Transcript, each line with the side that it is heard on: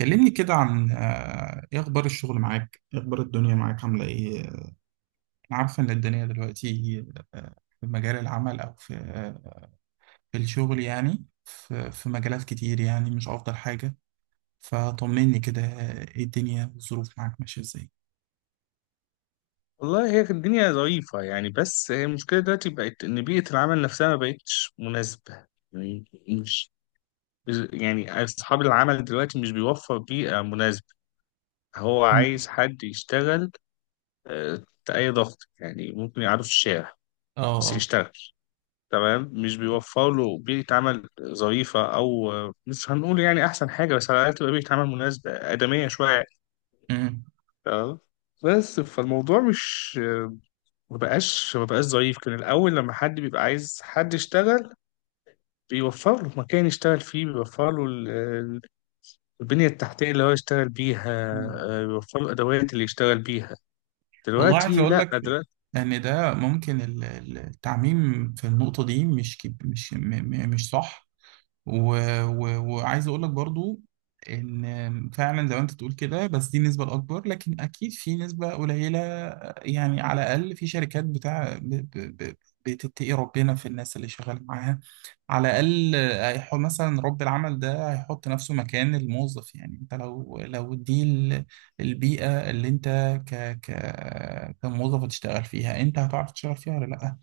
right: كلمني كده عن ايه اخبار الشغل معاك؟ ايه اخبار الدنيا معاك؟ عامله ايه؟ انا عارفه ان الدنيا دلوقتي، آه، في مجال العمل او في، في الشغل، يعني في مجالات كتير، يعني مش افضل حاجه. فطمني كده، ايه الدنيا؟ الظروف معاك ماشيه ازاي؟
left: والله هي كانت الدنيا ظريفة، يعني بس هي المشكلة دلوقتي بقت إن بيئة العمل نفسها ما بقتش مناسبة. يعني مش يعني أصحاب العمل دلوقتي مش بيوفر بيئة مناسبة. هو
right: م-
left: عايز حد يشتغل تحت أي ضغط، يعني ممكن يقعده في الشارع
right: اه،
left: بس
right: اه.
left: يشتغل. تمام، مش بيوفر له بيئة عمل ظريفة، أو مش هنقول يعني أحسن حاجة، بس على الأقل تبقى بيئة عمل مناسبة آدمية شوية.
right: أمم.
left: تمام. بس فالموضوع مش ما بقاش ضعيف كان الأول، لما حد بيبقى عايز حد يشتغل بيوفر له مكان يشتغل فيه، بيوفر له البنية التحتية اللي هو يشتغل بيها، بيوفر له الأدوات اللي يشتغل بيها.
right: والله عايز
left: دلوقتي
right: اقول
left: لا،
right: لك
left: دلوقتي
right: ان ده ممكن التعميم في النقطه دي مش كب- مش م- م- مش صح، و... وعايز اقول لك برضو ان فعلا زي ما انت تقول كده، بس دي النسبه الاكبر، لكن اكيد في نسبه قليله. يعني على الاقل في شركات بتاع بتتقي ربنا في الناس اللي شغال معاها. على الاقل هيحط مثلا رب العمل ده هيحط نفسه مكان الموظف. يعني انت لو دي البيئه اللي انت، كموظف هتشتغل فيها، انت هتعرف تشتغل فيها ولا لا؟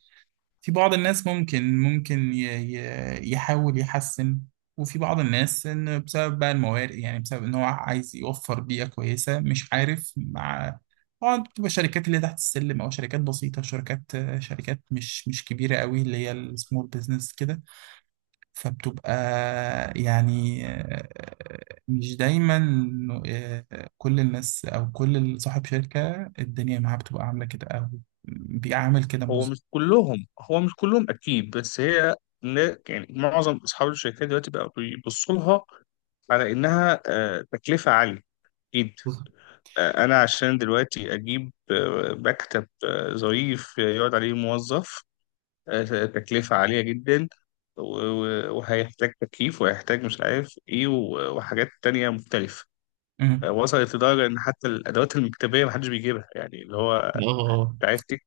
right: في بعض الناس ممكن يحاول يحسن. وفي بعض الناس إن بسبب بقى الموارد، يعني بسبب إن هو عايز يوفر بيئة كويسة مش عارف مع. طبعا بتبقى شركات اللي تحت السلم أو شركات بسيطة، شركات مش كبيرة قوي، اللي هي السمول بزنس كده. فبتبقى، يعني، مش دايما إنه كل الناس أو كل صاحب شركة الدنيا معاه بتبقى عاملة كده أو بيعامل كده،
left: هو مش
right: مظبوط.
left: كلهم، هو مش كلهم أكيد، بس هي يعني معظم أصحاب الشركات دلوقتي بقى بيبصوا لها على إنها تكلفة عالية جدا. أنا عشان دلوقتي أجيب مكتب ظريف يقعد عليه موظف، تكلفة عالية جدا. وهيحتاج تكييف، وهيحتاج مش عارف ايه، وحاجات تانية مختلفة. وصلت لدرجة ان حتى الادوات المكتبية محدش بيجيبها، يعني اللي هو
right: اه، آه.
left: انت عايز تكتب،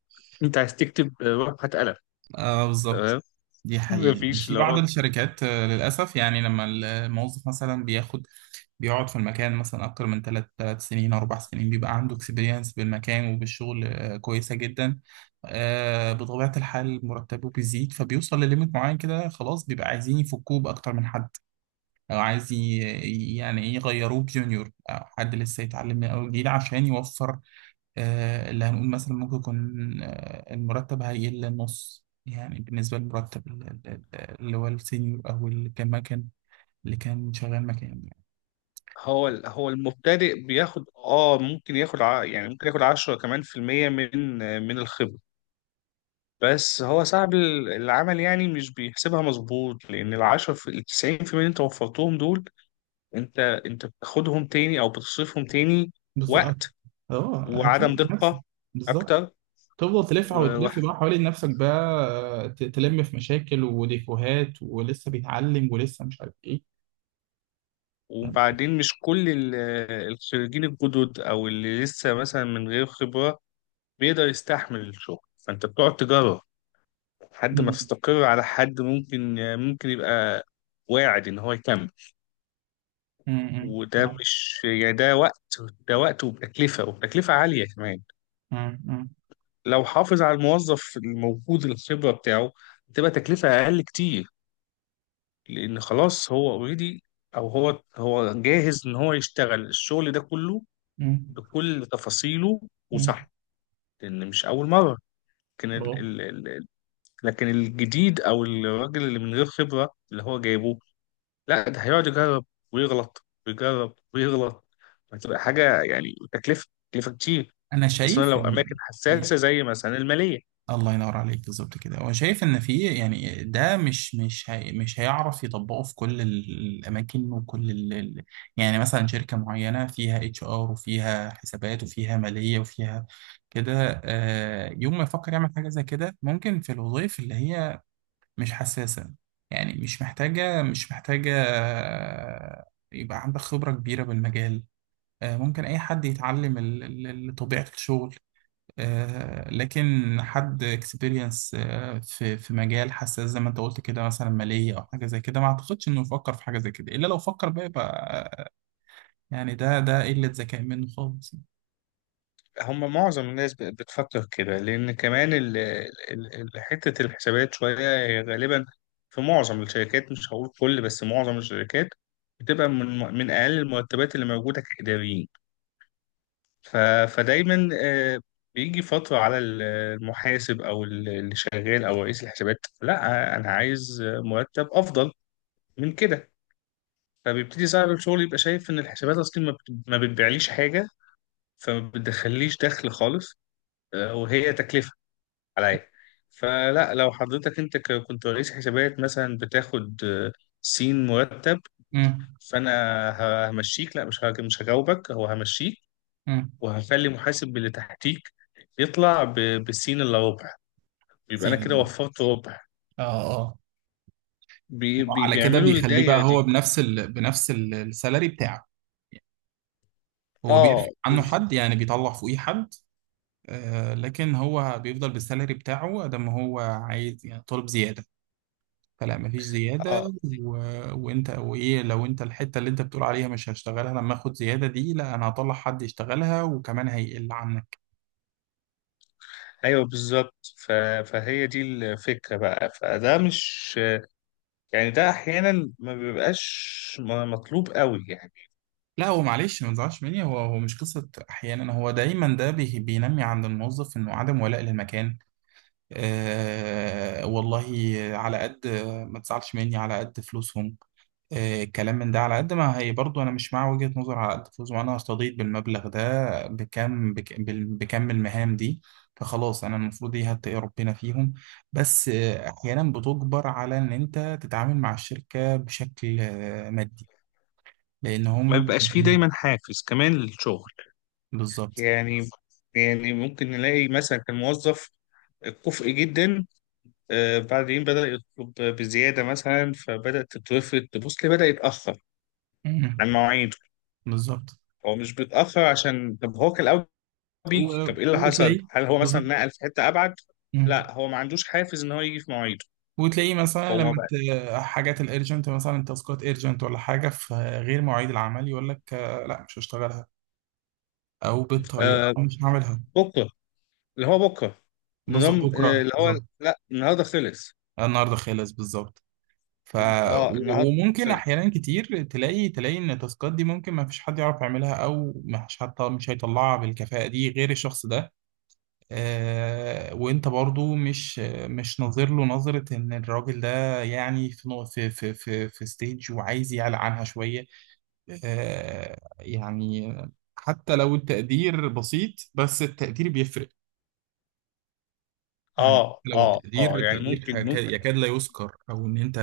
left: روح هات قلم.
right: اه، بالظبط.
left: تمام.
right: دي حقيقة
left: مفيش
right: في
left: اللي
right: بعض
left: هو
right: الشركات، للأسف، يعني لما الموظف مثلا بياخد، بيقعد في المكان مثلا أكتر من 3 سنين، 4 سنين، بيبقى عنده اكسبيرينس بالمكان وبالشغل كويسة جدا. بطبيعة الحال مرتبه بيزيد، فبيوصل لليميت معين كده، خلاص بيبقى عايزين يفكوه بأكتر من حد، أو عايز يعني إيه، يغيروه بجونيور أو حد لسه يتعلم من أول جديد عشان يوفر. اللي هنقول مثلا ممكن يكون المرتب هيقل للنص، يعني بالنسبة للمرتب اللي هو السينيور، أو اللي كان شغال مكان، يعني.
left: هو المبتدئ بياخد ممكن ياخد يعني ممكن ياخد 10 كمان في المية، من الخبرة. بس هو صعب العمل، يعني مش بيحسبها مظبوط، لان العشرة في التسعين في المية اللي انت وفرتهم دول انت بتاخدهم تاني او بتصرفهم تاني.
right: بالظبط.
left: وقت
right: اه،
left: وعدم
right: هتلاقي نفسك،
left: دقة
right: بالظبط.
left: اكتر.
right: تفضل تلف
left: و-
right: وتلف بقى حوالين نفسك بقى. تلم في مشاكل وديفوهات، ولسه بيتعلم، ولسه مش عارف ايه. فاهم؟
left: وبعدين مش كل الخريجين الجدد او اللي لسه مثلا من غير خبرة بيقدر يستحمل الشغل، فانت بتقعد تجرب لحد ما
right: مم.
left: تستقر على حد ممكن يبقى واعد ان هو يكمل.
right: مم. مم.
left: وده مش يعني، ده وقت، وبتكلفة عالية كمان.
right: مم.
left: لو حافظ على الموظف الموجود الخبرة بتاعه تبقى تكلفة أقل كتير، لان خلاص هو اوريدي، او هو جاهز ان هو يشتغل الشغل ده كله
right: مم.
left: بكل تفاصيله،
right: مم.
left: وصح، لان مش اول مره. لكن
right: اه،
left: ال ال ال لكن الجديد او الراجل اللي من غير خبره اللي هو جايبه، لا ده هيقعد يجرب ويغلط ويجرب ويغلط. هتبقى حاجه يعني تكلفه كتير،
right: انا
left: خصوصا
right: شايف
left: لو
right: ان،
left: اماكن
right: يعني،
left: حساسه زي مثلا الماليه.
right: الله ينور عليك، بالظبط كده، هو شايف ان في، يعني ده مش هي، مش هيعرف يطبقه في كل الاماكن، وكل يعني مثلا شركه معينه فيها HR وفيها حسابات وفيها ماليه وفيها كده، يوم ما يفكر يعمل حاجه زي كده ممكن في الوظائف اللي هي مش حساسه، يعني مش محتاجه، يبقى عندك خبره كبيره بالمجال. ممكن اي حد يتعلم طبيعه الشغل. لكن حد اكسبيرينس في مجال حساس زي ما انت قلت كده، مثلا مالية او حاجة زي كده، ما اعتقدش انه يفكر في حاجة زي كده. الا لو فكر بقى، يبقى آه، يعني ده قلة ذكاء منه خالص.
left: هم معظم الناس بتفكر كده، لأن كمان حتة الحسابات شوية هي غالبا في معظم الشركات، مش هقول كل بس معظم الشركات، بتبقى من أقل المرتبات اللي موجودة كإداريين. ف- فدايما بيجي فترة على المحاسب أو اللي شغال أو رئيس الحسابات، لا أنا عايز مرتب أفضل من كده. فبيبتدي صاحب الشغل يبقى شايف إن الحسابات أصلا ما بتبيعليش حاجة، فما بتدخليش دخل خالص، وهي تكلفة عليا. فلا لو حضرتك انت كنت رئيس حسابات مثلا بتاخد سين مرتب،
right: امم،
left: فانا همشيك، لا مش هجاوبك، هو همشيك،
right: امم.
left: وهخلي محاسب اللي تحتيك يطلع بالسين الا ربع، يبقى انا
right: سيلز.
left: كده
right: اه،
left: وفرت ربع.
right: اه.
left: بي بي
right: وعلى كده
left: بيعملوا
right: بيخليه بقى
left: الدايره دي.
right: هو بنفس السالري بتاعه. هو
left: اه
right: بيرفع عنه
left: بز...
right: حد، يعني بيطلع فوقيه حد. آه، لكن هو بيفضل بالسالري بتاعه قد ما هو عايز، يعني طالب زيادة فلا مفيش زيادة،
left: اه،
right: وايه؟ لو انت الحتة اللي انت بتقول عليها مش هشتغلها لما اخد زيادة دي، لا انا هطلع حد يشتغلها وكمان هيقل عنك.
left: ايوه، بالظبط. فهي دي الفكره بقى. فده مش يعني، ده احيانا ما بيبقاش مطلوب قوي يعني،
right: لا هو، معلش ما تزعلش مني، هو مش قصة احيانا، هو دايما. ده بينمي عند الموظف انه عدم ولاء للمكان. آه، والله، على قد ما تزعلش مني، على قد فلوسهم. الكلام من ده، على قد ما هي، برضو انا مش مع وجهة نظر على قد فلوس. ما انا هستضيف بالمبلغ ده بكم، بكم المهام دي. فخلاص انا المفروض دي هتقي ربنا فيهم، بس احيانا بتجبر على ان انت تتعامل مع الشركة بشكل مادي، لان
left: ما
right: هما
left: بيبقاش فيه دايما حافز كمان للشغل.
right: بالظبط.
left: يعني يعني ممكن نلاقي مثلا كان موظف كفء جدا، بعدين بدأ يطلب بزيادة مثلا، فبدأت تتوفر تبص ليه، بدأ يتأخر
right: مم.
left: عن مواعيده.
right: بالظبط.
left: هو مش بيتأخر عشان، طب هو كان الأول بيجي،
right: و-
left: طب إيه اللي حصل؟
right: وتلاقيه.
left: هل هو مثلا
right: بالظبط.
left: نقل في حتة أبعد؟
right: مم.
left: لا، هو ما عندوش حافز إن هو يجي في مواعيده.
right: وتلاقيه مثلا
left: هو
right: لما
left: ما بقى
right: حاجات الارجنت، مثلا تاسكات ارجنت ولا حاجه في غير مواعيد العمل، يقول لك لا مش هشتغلها، او بالطريقه
left: آه
right: أنا مش هعملها.
left: بكرة، اللي هو بكرة،
right: بالظبط،
left: نظام
right: بكره،
left: اللي هو
right: بالظبط.
left: لا النهارده خلص.
right: النهارده خالص، بالظبط. ف
left: اه، النهارده
right: وممكن
left: خلص.
right: احيانا كتير تلاقي ان التاسكات دي ممكن ما فيش حد يعرف يعملها، او ما فيش حد مش هيطلعها بالكفاءه دي غير الشخص ده. آه، وانت برضو مش ناظر له نظره ان الراجل ده، يعني في في ستيج وعايز يعلى عنها شويه. آه، يعني حتى لو التقدير بسيط، بس التقدير بيفرق. يعني
left: اه،
right: لو
left: اه،
right: التقدير،
left: اه. يعني ممكن ممكن
right: يكاد لا يذكر، او ان انت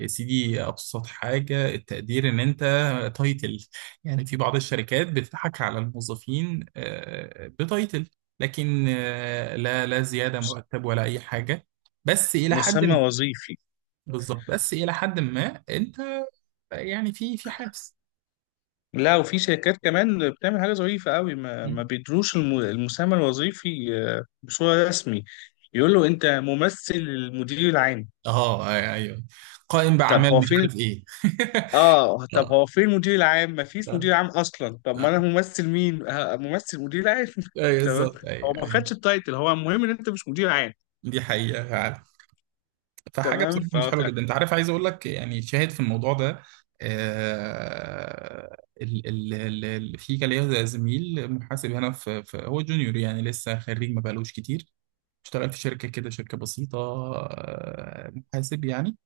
right: يا سيدي، ابسط حاجه التقدير ان انت تايتل. يعني في بعض الشركات بتضحك على الموظفين بتايتل، لكن لا، لا زياده
left: مس-
right: مرتب ولا اي حاجه، بس الى حد
left: مسمى
right: ما.
left: وظيفي.
right: بالظبط، بس الى حد ما انت، يعني في حافز.
left: لا، وفي شركات كمان بتعمل حاجة ظريفة قوي، ما,
right: م.
left: ما بيدروش المسمى الوظيفي بصورة رسمي، يقول له انت ممثل المدير العام.
right: اه، ايوه. قائم
left: طب
right: باعمال
left: هو
right: مش
left: فين
right: عارف ايه
left: اه طب
right: اه.
left: هو فين المدير العام؟ ما فيش
right: لا.
left: مدير عام اصلا. طب ما
right: آه.
left: انا ممثل مين؟ ممثل مدير عام.
right: ايوه،
left: تمام.
right: بالظبط، ايوه،
left: هو ما
right: أيوة.
left: خدش التايتل، هو المهم ان انت مش مدير عام.
right: دي حقيقه فعلا، فحاجه
left: تمام.
right: بصراحه مش حلوه جدا. انت عارف، عايز اقول لك يعني شاهد في الموضوع ده. آه، ال ال ال ال في كان ليا زميل محاسب هنا في، هو جونيور يعني لسه خريج ما بقالوش كتير، اشتغل في شركه كده، شركه بسيطه، آه، محاسب يعني.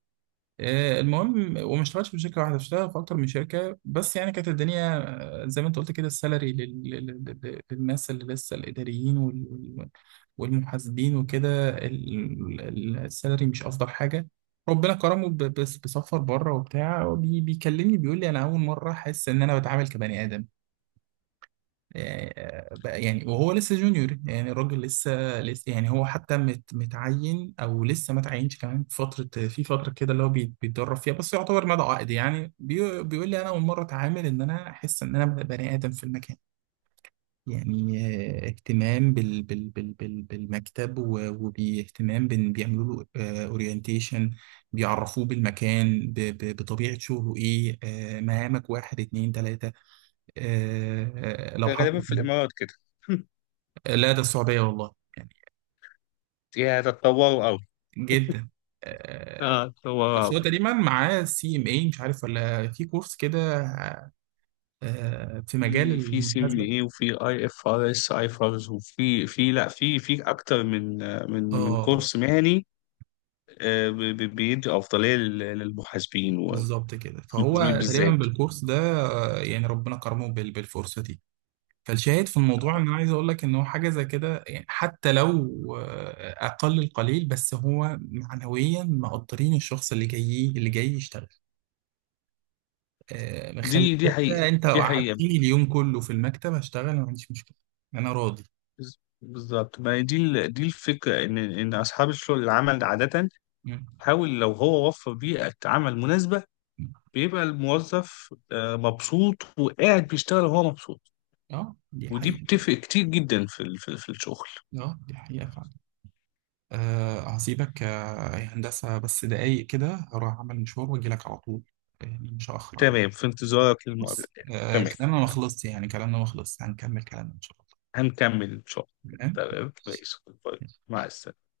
right: المهم، وما اشتغلتش في شركه واحده، اشتغل في اكتر من شركه، بس يعني كانت الدنيا زي ما انت قلت كده، السالري للناس اللي لسه الاداريين وال- والمحاسبين وكده، السالري مش افضل حاجه. ربنا كرمه، بس بسفر بره وبتاع، بيكلمني بيقول لي انا اول مره احس ان انا بتعامل كبني ادم. يعني، يعني وهو لسه جونيور، يعني الراجل لسه، يعني هو حتى متعين او لسه ما تعينش كمان، في فتره كده اللي هو بيتدرب فيها، بس يعتبر مدى عقد. يعني بيقول لي انا اول مره اتعامل ان انا احس ان انا بني ادم في المكان. يعني اهتمام بالمكتب، وباهتمام، بيعملوا له اورينتيشن، بيعرفوه بالمكان، بطبيعه شغله ايه، مهامك واحد، اتنين، تلاته. لو
left: غالبا
right: حصل.
left: في الامارات كده.
right: لا، ده السعودية والله، يعني
left: يا ده اتطوروا قوي.
right: جدا. آه،
left: اه، اتطوروا
right: بس هو
left: قوي.
right: تقريبا معاه CMA، مش عارف ولا في كورس كده، في مجال
left: في سي
right: المحاسبة.
left: بي اي وفي IFRS ايفرز، وفي في لا في في اكتر من
right: اه،
left: كورس مهني، بيدي افضليه للمحاسبين،
right: بالظبط كده،
left: والمحاسبين
right: فهو تقريبا
left: بالذات.
right: بالكورس ده، يعني ربنا كرمه بالفرصة دي. فالشاهد في الموضوع ان انا عايز اقول لك ان هو، حاجة زي كده، يعني حتى لو اقل القليل، بس هو معنويا مقدرين الشخص اللي جاي، يشتغل، مخليها.
left: دي حقيقه.
right: انت لو
left: دي حقيقه.
right: قعدتني اليوم كله في المكتب هشتغل، ما عنديش مشكله. انا راضي.
left: بالظبط. ما هي دي دي الفكره، ان اصحاب الشغل العمل عاده
right: مم.
left: حاول، لو هو وفر بيئه عمل مناسبه
right: مم.
left: بيبقى الموظف مبسوط وقاعد بيشتغل وهو مبسوط.
right: اه، دي
left: ودي
right: حقيقه.
left: بتفرق كتير جدا في في الشغل.
right: اه، دي حقيقه فعلا. آه، هسيبك، يا هندسه، بس دقايق كده هروح اعمل مشوار واجي لك على طول، يعني مش هاخر عليك.
left: تمام، في انتظارك
right: بص،
left: للمقابلة يعني.
right: آه،
left: تمام،
right: كلامنا ما خلصش، يعني كلامنا ما خلصش، هنكمل كلامنا ان شاء
left: هنكمل إن شاء الله.
right: الله.
left: تمام، ماشي. باي.
right: تمام.
left: مع السلامة.